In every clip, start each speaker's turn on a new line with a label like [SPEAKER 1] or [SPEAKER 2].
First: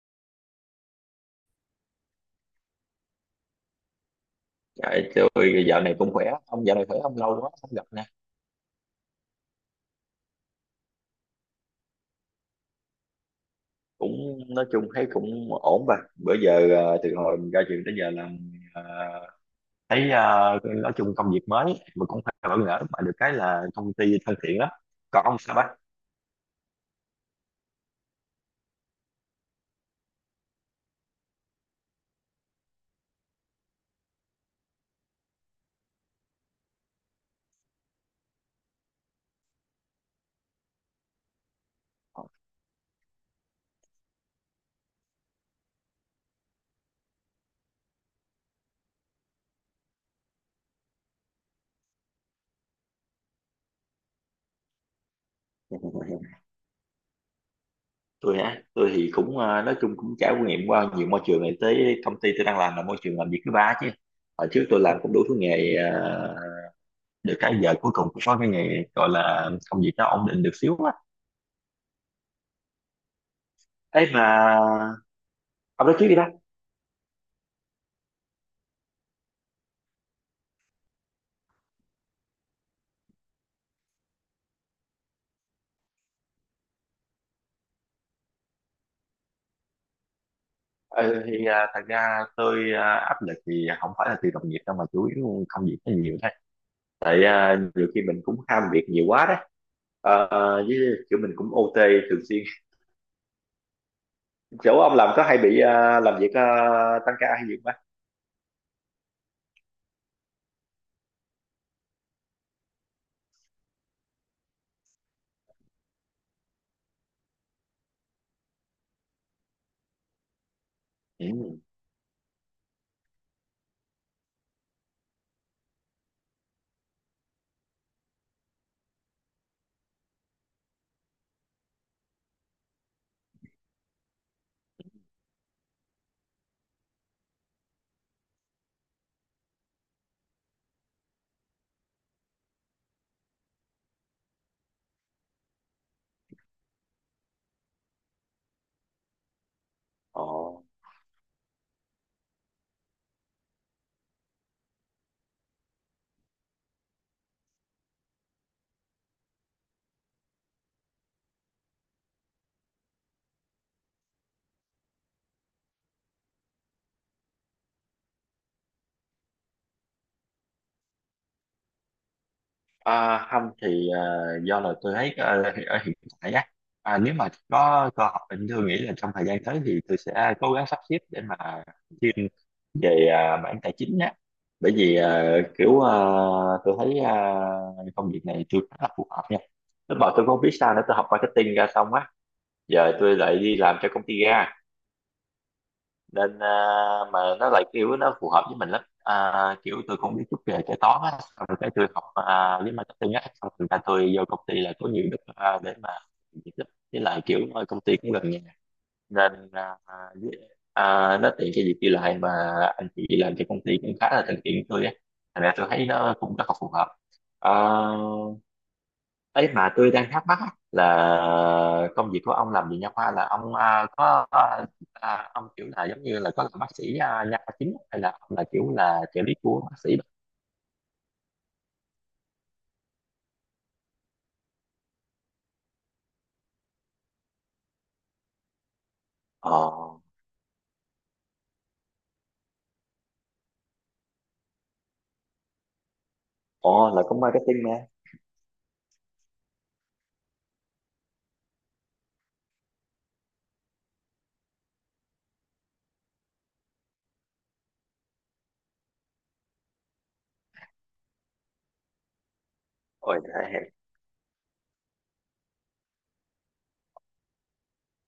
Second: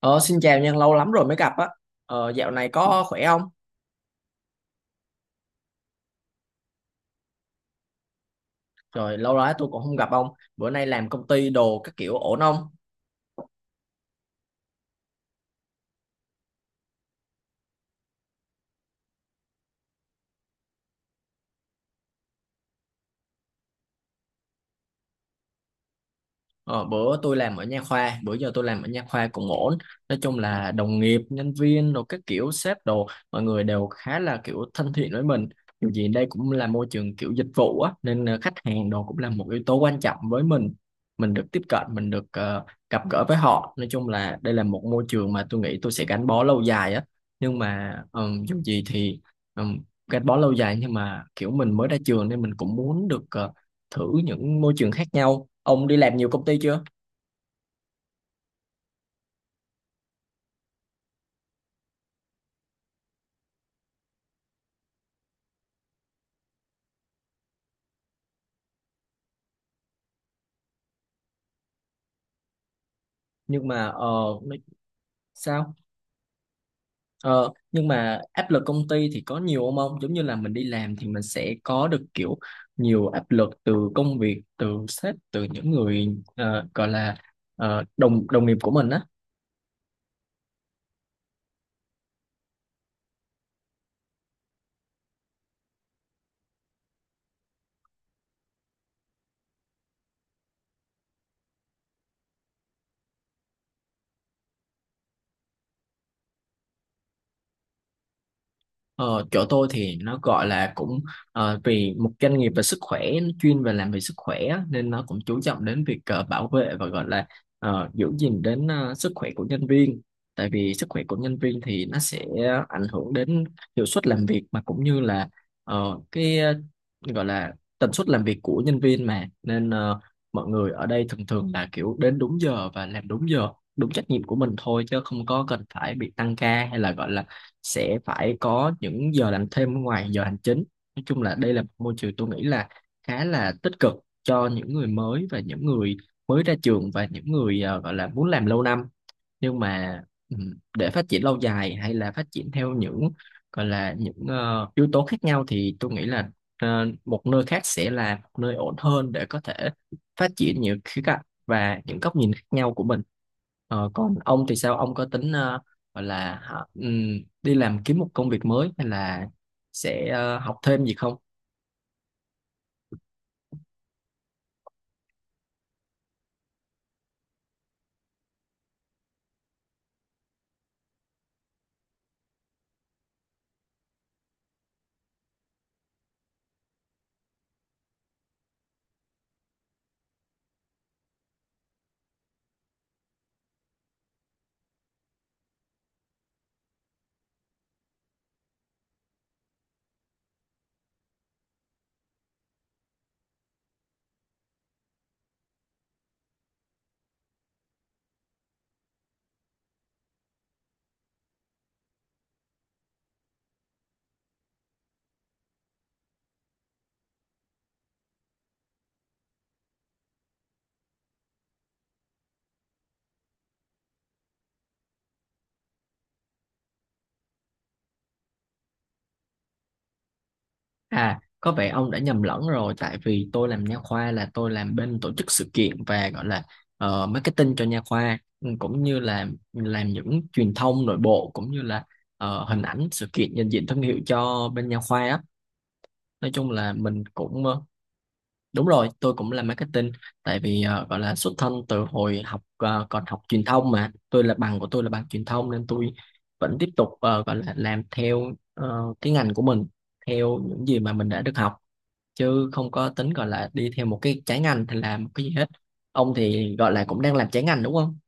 [SPEAKER 1] Ờ, xin chào Nhân, lâu lắm rồi mới gặp á. Ờ, dạo này có khỏe không?
[SPEAKER 2] Dạ, tôi dạo này cũng khỏe, ông dạo này khỏe không, lâu quá không gặp nè,
[SPEAKER 1] Trời, lâu lắm tôi cũng không gặp ông. Bữa nay làm công ty đồ các kiểu ổn không?
[SPEAKER 2] cũng nói chung thấy cũng ổn bà. Bữa giờ từ hồi mình ra trường tới giờ là ờ, thấy nói chung công việc mới mà cũng phải bỡ ngỡ, mà được cái là công ty thân thiện lắm. Còn ông sao bác?
[SPEAKER 1] Ờ, bữa tôi làm ở nha khoa bữa giờ tôi làm ở nha khoa cũng ổn, nói chung là đồng nghiệp nhân viên rồi các kiểu sếp đồ, mọi người đều khá là kiểu thân thiện với mình. Dù gì đây cũng là môi trường kiểu dịch vụ á, nên khách hàng đồ cũng là một yếu tố quan trọng với mình. Mình được tiếp cận, mình được gặp gỡ với họ. Nói chung là đây là một môi trường mà tôi nghĩ tôi sẽ gắn bó lâu dài á, nhưng mà dù gì thì ừm, gắn bó lâu dài nhưng mà kiểu mình mới ra trường nên mình cũng muốn được thử những môi trường khác nhau. Ông đi làm nhiều công ty chưa?
[SPEAKER 2] Tôi hả? Tôi thì cũng nói chung cũng trải nghiệm qua nhiều môi trường, này tới công ty tôi đang làm là môi trường làm việc thứ ba chứ. Hồi trước tôi làm cũng đủ thứ nghề, được cái giờ cuối cùng cũng có cái nghề gọi là công việc nó ổn định được xíu á.
[SPEAKER 1] Nhưng mà
[SPEAKER 2] Ấy mà
[SPEAKER 1] nó- sao?
[SPEAKER 2] ông nói trước đi bác.
[SPEAKER 1] Ờ, nhưng mà áp lực công ty thì có nhiều không ông? Giống như là mình đi làm thì mình sẽ có được kiểu nhiều áp lực từ công việc, từ sếp, từ những người gọi là đồng đồng nghiệp của mình á.
[SPEAKER 2] Ừ, thì thật ra tôi, áp lực thì không phải là từ đồng nghiệp đâu, mà chủ yếu công việc nó nhiều thôi, tại nhiều khi mình cũng ham việc nhiều quá đấy. Ờ, với kiểu mình cũng OT thường xuyên, chỗ ông làm có hay bị làm việc, tăng ca hay gì không bác?
[SPEAKER 1] Ờ, chỗ tôi thì nó gọi là cũng vì một doanh nghiệp về sức khỏe, nó chuyên về làm về sức khỏe á, nên nó cũng chú trọng đến việc bảo vệ và gọi là giữ gìn đến sức khỏe của nhân viên. Tại vì sức khỏe của nhân
[SPEAKER 2] Ừ.
[SPEAKER 1] viên thì nó sẽ ảnh hưởng đến hiệu suất làm việc, mà cũng như là cái gọi là tần suất làm việc của nhân viên mà, nên mọi người ở đây thường thường là kiểu đến đúng giờ và làm đúng giờ, đúng trách nhiệm của mình thôi, chứ không có cần phải bị tăng ca hay là gọi là sẽ phải có những giờ làm thêm ngoài giờ hành chính. Nói chung là đây là một môi trường tôi nghĩ là khá là tích cực cho những người mới và những người mới ra trường và những người gọi là muốn làm lâu năm, nhưng mà
[SPEAKER 2] Ồ.
[SPEAKER 1] để phát triển lâu dài hay là phát triển theo những gọi là những yếu tố khác nhau thì tôi nghĩ là một nơi khác sẽ là một nơi ổn hơn để có thể phát triển nhiều khía cạnh và những góc nhìn khác nhau của mình. Ờ, còn ông thì sao, ông có tính gọi là hả, đi làm kiếm một công việc mới hay là sẽ học thêm gì không?
[SPEAKER 2] À, không thì do là tôi thấy ở, ở hiện tại á, nếu mà có cơ hội thì tôi nghĩ là trong thời gian tới thì tôi sẽ cố gắng sắp xếp để mà chuyên về, mảng tài chính á. Bởi vì kiểu, tôi thấy, công việc này tôi khá là phù hợp nha. Lúc mà tôi không biết sao nữa, tôi học marketing ra xong á, giờ tôi lại đi làm cho công ty ga, nên mà nó lại kiểu nó phù hợp với mình lắm, kiểu tôi cũng biết chút về kế toán á, sau rồi cái tôi học, với marketing á, sau rồi ra tôi vô công ty là có nhiều đất, để mà việc lắm, với lại kiểu ở công ty cũng gần nhà nên với, nó tiện cho việc đi lại mà. Anh chị làm cho công ty cũng khá là thân thiện với tôi á, thành ra tôi thấy nó cũng rất là phù hợp. à, Ấy mà tôi đang thắc mắc á, là công việc của ông làm gì, nha khoa là ông có, ông kiểu là giống như là có làm bác sĩ, nha khoa chính, hay là ông là kiểu là trợ lý của bác sĩ?
[SPEAKER 1] À, có vẻ ông đã nhầm lẫn rồi, tại vì tôi làm nha khoa là tôi làm bên tổ chức sự kiện và gọi là marketing cho nha khoa, ừ, cũng như là
[SPEAKER 2] Ờ.
[SPEAKER 1] làm những truyền thông nội bộ cũng như là hình ảnh sự kiện, nhận diện thương hiệu cho bên nha khoa á. Nói chung là
[SPEAKER 2] Ồ, là
[SPEAKER 1] mình
[SPEAKER 2] cũng
[SPEAKER 1] cũng
[SPEAKER 2] marketing mà.
[SPEAKER 1] đúng rồi, tôi cũng làm marketing tại vì gọi là xuất thân từ hồi học còn học truyền thông, mà tôi là bằng của tôi là bằng truyền thông nên tôi vẫn tiếp tục gọi là làm theo cái ngành của mình, theo những gì mà mình đã được học, chứ không có tính
[SPEAKER 2] Ôi
[SPEAKER 1] gọi là đi
[SPEAKER 2] thế.
[SPEAKER 1] theo một cái trái ngành hay làm một cái gì hết. Ông thì gọi là cũng đang làm trái ngành đúng không?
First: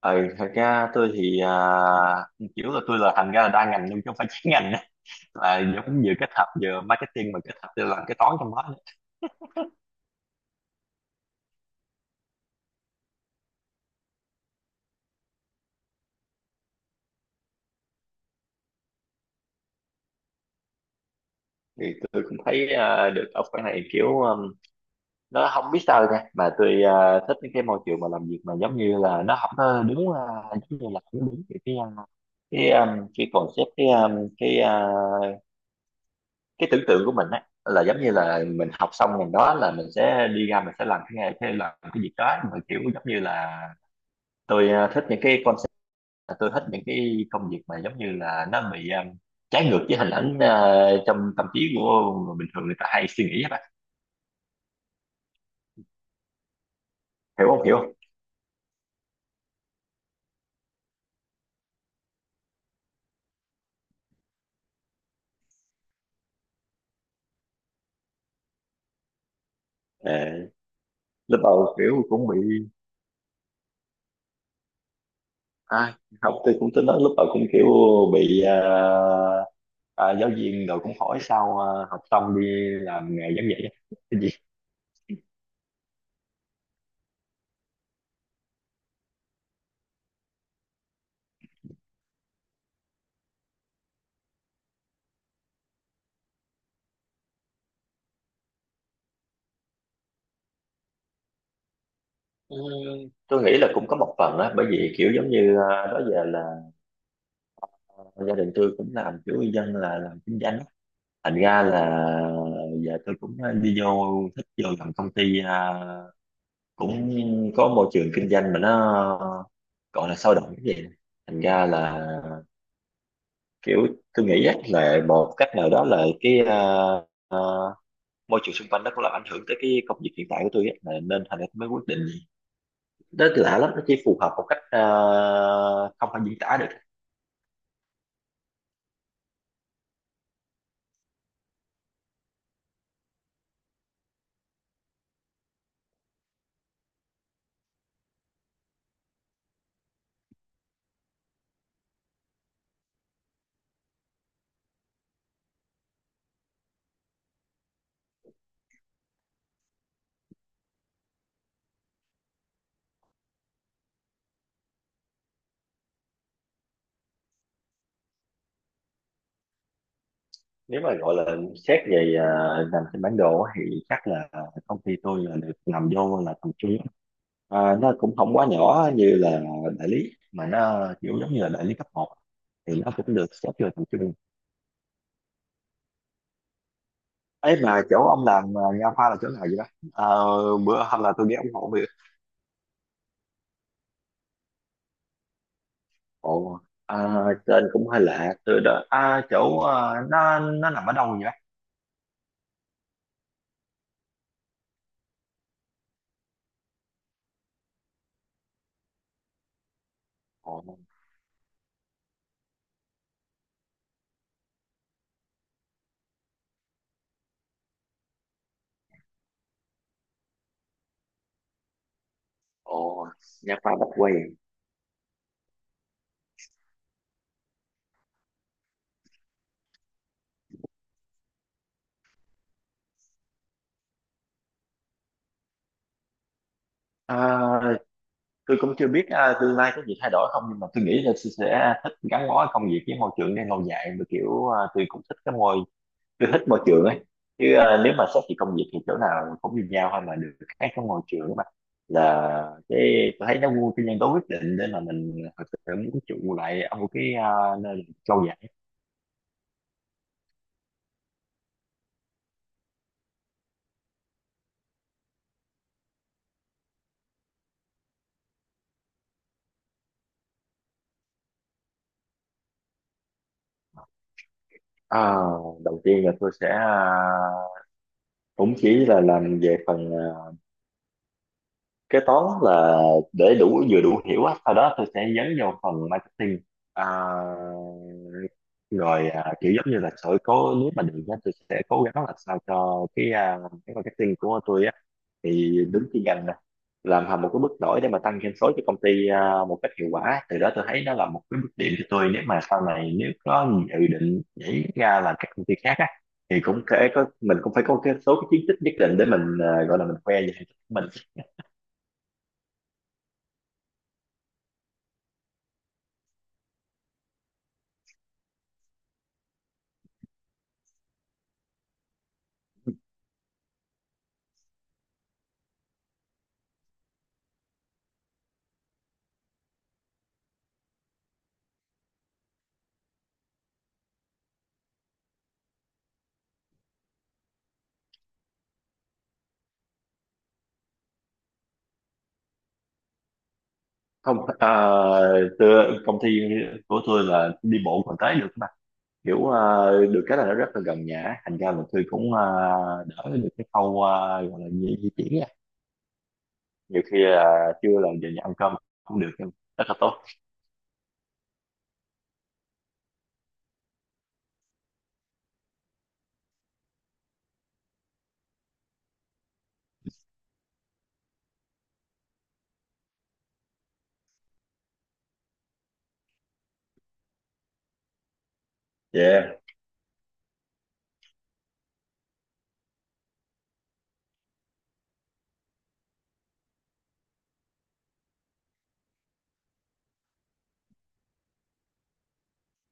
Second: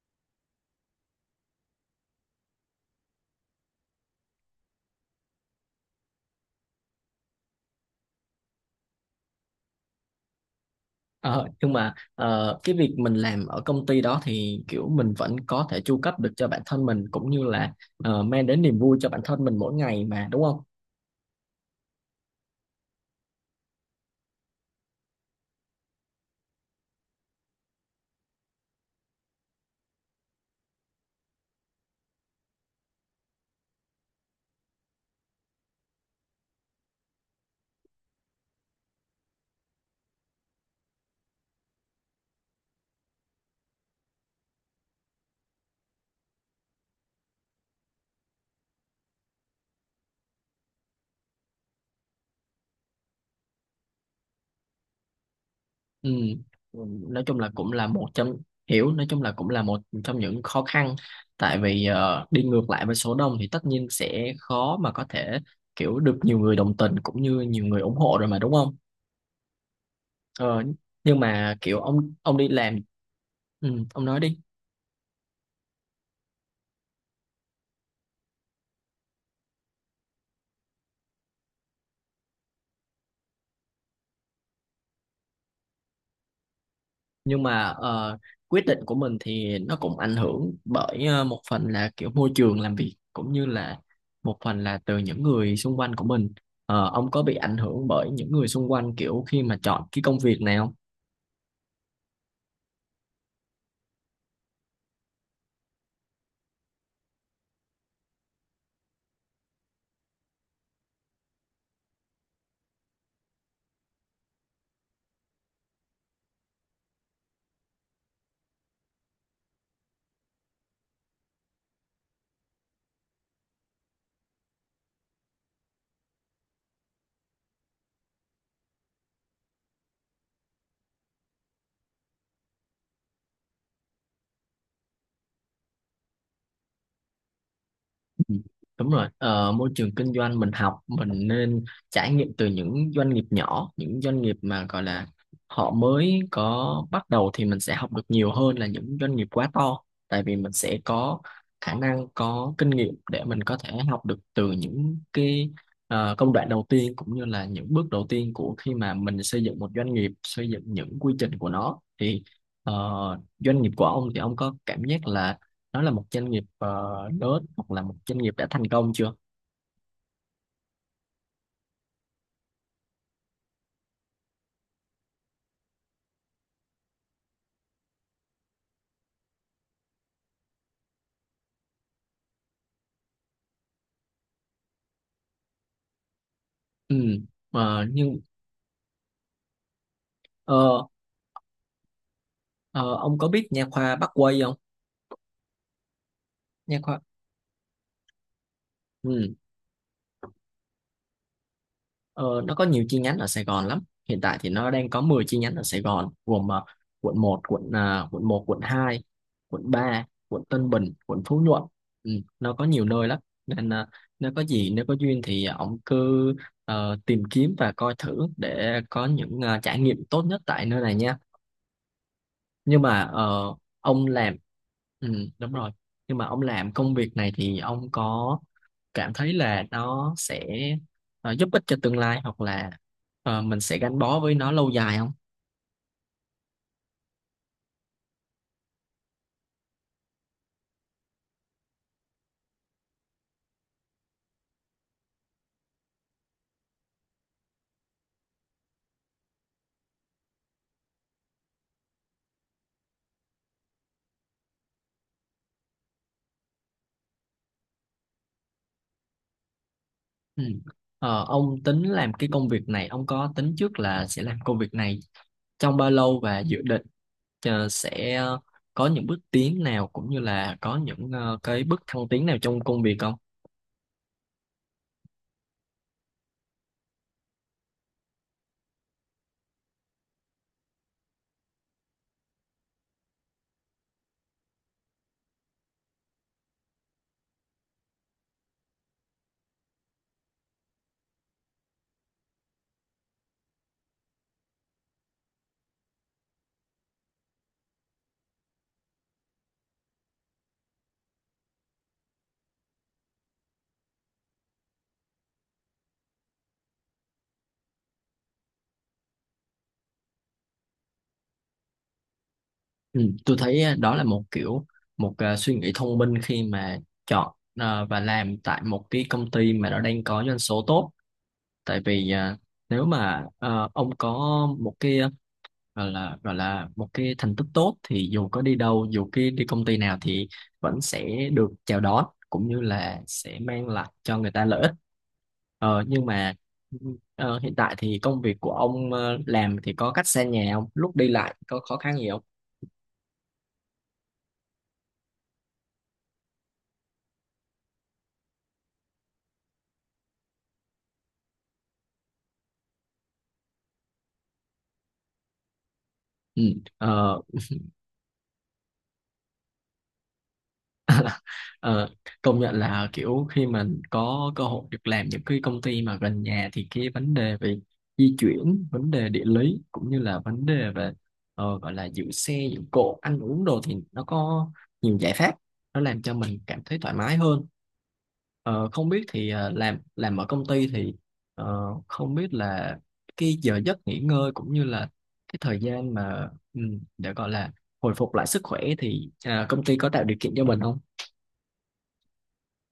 [SPEAKER 2] Ừ, thật ra tôi thì kiểu là tôi là thành ra là đa ngành, nhưng chứ không phải chuyên ngành á. Là nó cũng vừa kết hợp vừa marketing, mà kết hợp tôi làm cái toán trong đó nữa.
[SPEAKER 1] Ờ, nhưng mà cái việc mình làm ở công ty đó thì kiểu mình vẫn có thể chu cấp được cho bản thân mình cũng như là mang đến niềm vui cho bản thân mình mỗi ngày mà đúng không?
[SPEAKER 2] Thì tôi cũng thấy được ở cái này, kiểu nó không biết sao nha, mà tôi thích những cái môi trường mà làm việc mà giống như là nó không có đúng, giống như là không đúng cái cái, cái concept, cái, cái, cái tưởng tượng của mình á, là giống như là mình học xong ngành đó là mình sẽ đi ra mình sẽ làm cái làm cái việc đó, mà kiểu giống như là tôi thích những cái concept, là tôi thích những cái công việc mà giống như là nó bị, trái ngược với hình ảnh trong tâm trí của người bình thường người ta hay suy nghĩ á bạn,
[SPEAKER 1] Ừ. Nói chung
[SPEAKER 2] hiểu
[SPEAKER 1] là
[SPEAKER 2] không,
[SPEAKER 1] cũng
[SPEAKER 2] hiểu
[SPEAKER 1] là
[SPEAKER 2] không?
[SPEAKER 1] một trong, hiểu, nói chung là cũng là một trong những khó khăn, tại vì đi ngược lại với số đông thì tất nhiên sẽ khó mà có thể kiểu được nhiều người đồng tình cũng như nhiều người ủng hộ rồi mà đúng không?
[SPEAKER 2] Ờ,
[SPEAKER 1] Ờ, nhưng
[SPEAKER 2] lúc
[SPEAKER 1] mà
[SPEAKER 2] đầu
[SPEAKER 1] kiểu
[SPEAKER 2] kiểu
[SPEAKER 1] ông
[SPEAKER 2] cũng
[SPEAKER 1] ông
[SPEAKER 2] bị
[SPEAKER 1] đi làm, ừ, ông nói đi.
[SPEAKER 2] ai học thì cũng tính nói lúc đầu cũng kiểu bị giáo viên rồi cũng hỏi sao, học xong đi làm nghề giảng dạy cái gì.
[SPEAKER 1] Nhưng mà quyết định của mình thì nó cũng ảnh hưởng bởi một phần là kiểu môi trường làm việc cũng như là một phần là từ những người xung quanh của mình. Ờ, ông có bị ảnh hưởng bởi những người xung quanh kiểu khi mà chọn cái công việc này không?
[SPEAKER 2] Ừ, tôi nghĩ là cũng có một phần á, bởi vì kiểu giống như đó giờ là gia đình tôi cũng làm kiểu dân là làm kinh doanh á. Thành ra là giờ tôi cũng đi vô thích vô làm công ty, cũng có môi trường kinh doanh mà nó gọi là sôi động cái gì, thành ra là kiểu tôi nghĩ chắc là một cách nào đó là cái, à, môi trường xung quanh nó cũng làm ảnh hưởng tới cái công việc hiện tại của tôi á, là nên thành ra tôi mới quyết định đó. Tôi lạ lắm, nó chỉ phù hợp một cách không thể diễn tả được.
[SPEAKER 1] Ừ, đúng rồi, môi trường kinh doanh mình học mình nên trải nghiệm từ những doanh nghiệp nhỏ, những doanh nghiệp mà gọi là họ mới có bắt đầu thì mình sẽ học được nhiều hơn là những doanh nghiệp quá to. Tại vì mình sẽ có khả năng, có kinh nghiệm để mình có thể học được từ những cái công đoạn đầu tiên cũng như là những bước đầu tiên của khi mà mình xây dựng một doanh nghiệp, xây dựng những quy trình của nó thì ờ, doanh nghiệp của ông thì ông có cảm giác là nó là một doanh nghiệp lớn hoặc là một doanh nghiệp đã thành công chưa?
[SPEAKER 2] Nếu mà gọi là xét về, nằm trên bản đồ á, thì chắc là công ty tôi là được nằm vô là tầm trung. À, nó cũng không quá nhỏ như là đại lý, mà nó kiểu giống như là đại lý cấp một, thì nó cũng được xếp vô tầm trung.
[SPEAKER 1] Ừ.
[SPEAKER 2] Ấy mà
[SPEAKER 1] Ờ,
[SPEAKER 2] chỗ
[SPEAKER 1] nhưng
[SPEAKER 2] ông làm, nha khoa là chỗ nào vậy đó? Ờ, bữa
[SPEAKER 1] ờ,
[SPEAKER 2] hôm là tôi đi ông hộ việc.
[SPEAKER 1] ờ, ông có biết nha khoa Bắc Quây không?
[SPEAKER 2] Ồ,
[SPEAKER 1] Nha khoa,
[SPEAKER 2] tên cũng hơi lạ từ đó,
[SPEAKER 1] ừ.
[SPEAKER 2] chỗ, nó nằm ở đâu vậy?
[SPEAKER 1] Ờ, nó có nhiều chi nhánh ở Sài Gòn lắm. Hiện tại thì nó đang có 10 chi nhánh ở Sài Gòn, gồm quận một, quận quận 1, quận 2, quận 3, quận
[SPEAKER 2] Ồ.
[SPEAKER 1] Tân Bình, quận Phú Nhuận, ừ, nó có nhiều nơi lắm. Nên nếu có gì, nếu có duyên thì ông cứ tìm kiếm và coi thử để có những trải nghiệm tốt nhất tại nơi này nha. Nhưng mà
[SPEAKER 2] Ồ, nha khoa Bách
[SPEAKER 1] ông
[SPEAKER 2] Quang.
[SPEAKER 1] làm, ừ, đúng rồi. Nhưng mà ông làm công việc này thì ông có cảm thấy là nó sẽ giúp ích cho tương lai hoặc là mình sẽ gắn bó với nó lâu dài không?
[SPEAKER 2] À, tôi cũng chưa biết tương lai có gì thay đổi không, nhưng mà tôi nghĩ là tôi sẽ thích gắn bó công việc với môi trường này lâu dài, mà kiểu tôi cũng thích cái môi, tôi thích môi trường ấy. Chứ nếu mà xét về công việc thì chỗ nào cũng như nhau thôi, mà được khác cái môi trường mà, là cái tôi thấy nó vô cái nhân tố quyết định để mà mình thực sự muốn trụ lại ở một cái nơi mình trau dồi.
[SPEAKER 1] Ừ. Ờ, ông tính làm cái công việc này, ông có tính trước là sẽ làm công việc này trong bao lâu và dự định sẽ có những bước tiến nào cũng như là có những cái bước thăng tiến nào trong công việc không?
[SPEAKER 2] Ờ, đầu tiên là tôi sẽ cũng chỉ là làm về phần kế toán, là để đủ vừa đủ hiểu á, sau đó tôi sẽ dấn vào phần marketing. Ờ, rồi kiểu giống như là sẽ cố, nếu mà được á, tôi sẽ cố gắng là sao cho cái, cái marketing của tôi á, thì đứng chuyên ngành nè, làm hầm một cái bước nổi để mà tăng doanh số cho công ty, một cách hiệu quả, từ đó tôi thấy nó là một cái bước điểm cho tôi, nếu mà sau này nếu có dự định nhảy ra làm các công ty khác á, thì cũng thể có mình cũng phải có cái số cái chiến tích nhất định để mình, gọi là mình khoe về thành tích của mình.
[SPEAKER 1] Ừ, tôi thấy á, đó là một kiểu một à, suy nghĩ thông minh khi mà chọn à, và làm tại một cái công ty mà nó đang có doanh số tốt. Tại vì à, nếu mà à, ông có một cái à, gọi là một cái thành tích tốt thì dù có đi đâu, dù cái đi công ty nào thì vẫn sẽ được chào đón cũng như là sẽ mang lại cho người ta lợi ích. Ờ, nhưng mà hiện tại thì công việc của ông làm thì có cách xa nhà không? Lúc đi lại có khó khăn gì không?
[SPEAKER 2] Không, tôi, công ty của tôi là đi bộ còn tới được mà, kiểu được cái là nó rất là gần nhà, thành ra là tôi cũng đỡ được cái khâu, gọi là di di chuyển. Nhiều khi
[SPEAKER 1] Ừ.
[SPEAKER 2] là trưa là giờ nhà ăn cơm cũng được, nhưng rất là tốt.
[SPEAKER 1] Ờ, công nhận là kiểu khi mình có cơ hội được làm những cái công ty mà gần nhà thì cái vấn đề về di chuyển, vấn đề địa lý cũng như là vấn đề về gọi là giữ xe, giữ cộ, ăn uống đồ thì nó có nhiều giải pháp, nó làm cho mình cảm thấy thoải mái hơn. Ờ, không biết thì
[SPEAKER 2] Yeah.
[SPEAKER 1] làm ở công ty thì không biết là cái giờ giấc nghỉ ngơi cũng như là cái thời gian mà ừ, để gọi là hồi phục lại sức khỏe thì à, công ty có tạo điều kiện cho mình không?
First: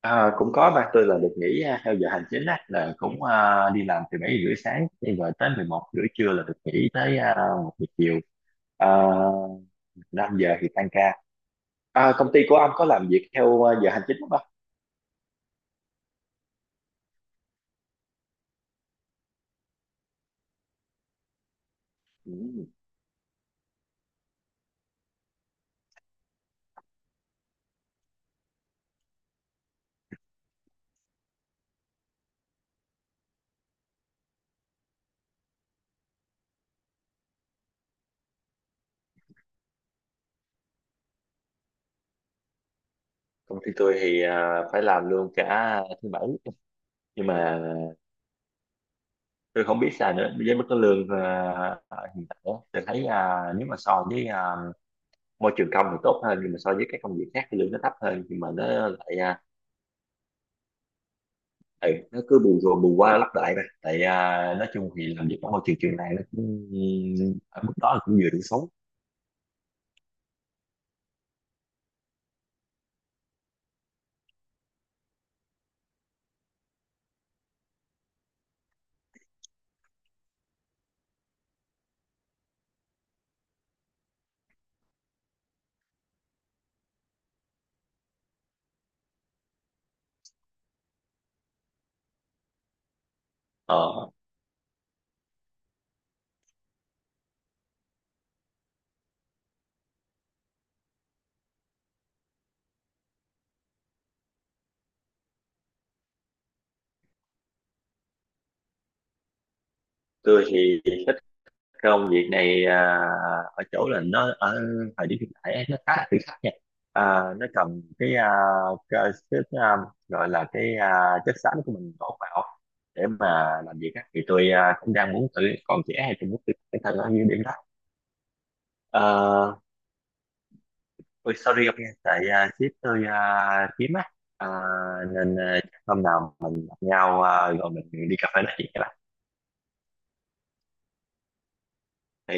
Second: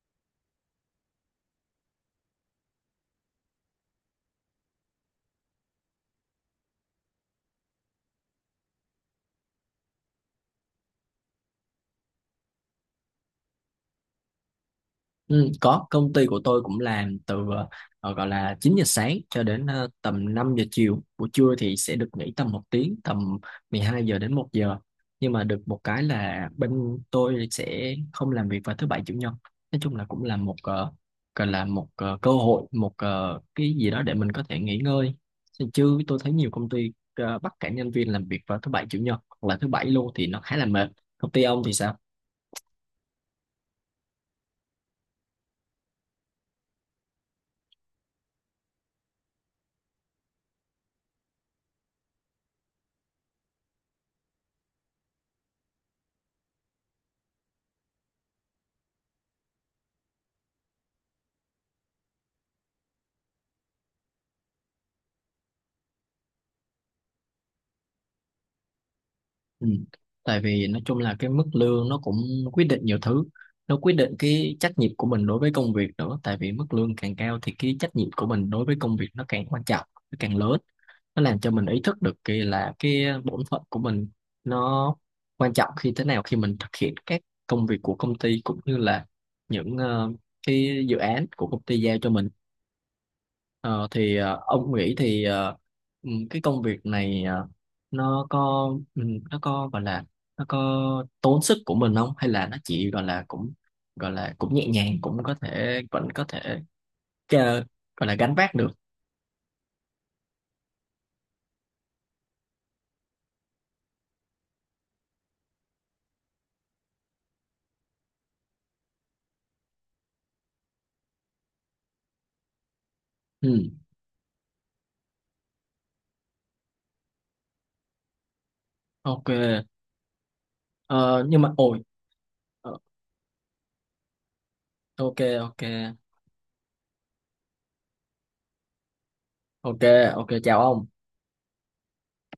[SPEAKER 2] À, cũng có ba, tôi là được nghỉ theo giờ hành chính á, là cũng đi làm từ bảy rưỡi sáng đi, rồi tới 11 rưỡi trưa là được nghỉ tới một giờ chiều, à, 5 giờ thì tan ca. À, công ty của ông có làm việc theo giờ hành chính không ạ?
[SPEAKER 1] Ừ, có, công ty của tôi cũng làm từ gọi là 9 giờ sáng cho đến tầm 5 giờ chiều, buổi trưa thì sẽ được nghỉ tầm một
[SPEAKER 2] Ừ.
[SPEAKER 1] tiếng, tầm 12 giờ đến một giờ. Nhưng mà được một cái là bên tôi sẽ không làm việc vào thứ bảy chủ nhật. Nói chung là cũng là một gọi là một cơ hội, một cái gì đó để mình có thể nghỉ ngơi, chứ tôi thấy nhiều công ty bắt cả nhân viên làm việc vào thứ bảy chủ nhật hoặc là thứ bảy luôn thì nó khá là mệt. Công ty ông thì sao?
[SPEAKER 2] Công ty tôi thì phải làm luôn cả thứ bảy, nhưng mà tôi không biết sao nữa. Với mức cái lương hiện tại á, tôi thấy nếu mà so với môi trường công thì tốt hơn, nhưng mà so với các công việc khác thì lương nó thấp hơn, nhưng mà nó lại, ừ, nó cứ bù rồi bù qua lấp lại mà, tại nói chung thì làm việc ở môi trường trường này nó cũng ở mức đó là cũng vừa đủ sống.
[SPEAKER 1] Ừ. Tại vì nói chung là cái mức lương nó cũng quyết định nhiều thứ, nó quyết định cái trách nhiệm của mình đối với công việc nữa, tại vì mức lương càng cao thì cái trách nhiệm của mình đối với công việc nó càng quan trọng, nó càng lớn, nó làm cho mình ý thức được cái là cái bổn phận của mình nó quan trọng khi thế nào khi mình thực hiện các công việc của công ty cũng như là những cái dự án của công ty giao cho mình. Ờ,
[SPEAKER 2] Ờ,
[SPEAKER 1] thì ông nghĩ thì ừ, cái công việc này nó có ừ, nó có gọi là nó có tốn sức của mình không, hay là nó chỉ gọi là cũng nhẹ nhàng cũng có thể vẫn có thể ờ, gọi là gánh vác được?
[SPEAKER 2] tôi thì thích công việc này ở chỗ là nó ở thời điểm hiện tại nó khá là thử thách nha. à, nó cần cái, cái gọi là cái, chất xám của mình đổ vào để mà
[SPEAKER 1] Ừ,
[SPEAKER 2] làm việc á, thì tôi cũng đang muốn tự còn trẻ hay tôi muốn tự bản thân ở những điểm đó.
[SPEAKER 1] ok.
[SPEAKER 2] Ờ.
[SPEAKER 1] Ờ,
[SPEAKER 2] Ôi
[SPEAKER 1] nhưng mà
[SPEAKER 2] sorry ông
[SPEAKER 1] ôi,
[SPEAKER 2] nha, tại sếp
[SPEAKER 1] ờ,
[SPEAKER 2] tôi kiếm á. À,
[SPEAKER 1] ok,
[SPEAKER 2] nên
[SPEAKER 1] ok,
[SPEAKER 2] chắc hôm nào mình gặp nhau, rồi mình đi cà phê nói chuyện các bạn.
[SPEAKER 1] ok. Ok, chào ông.
[SPEAKER 2] Thì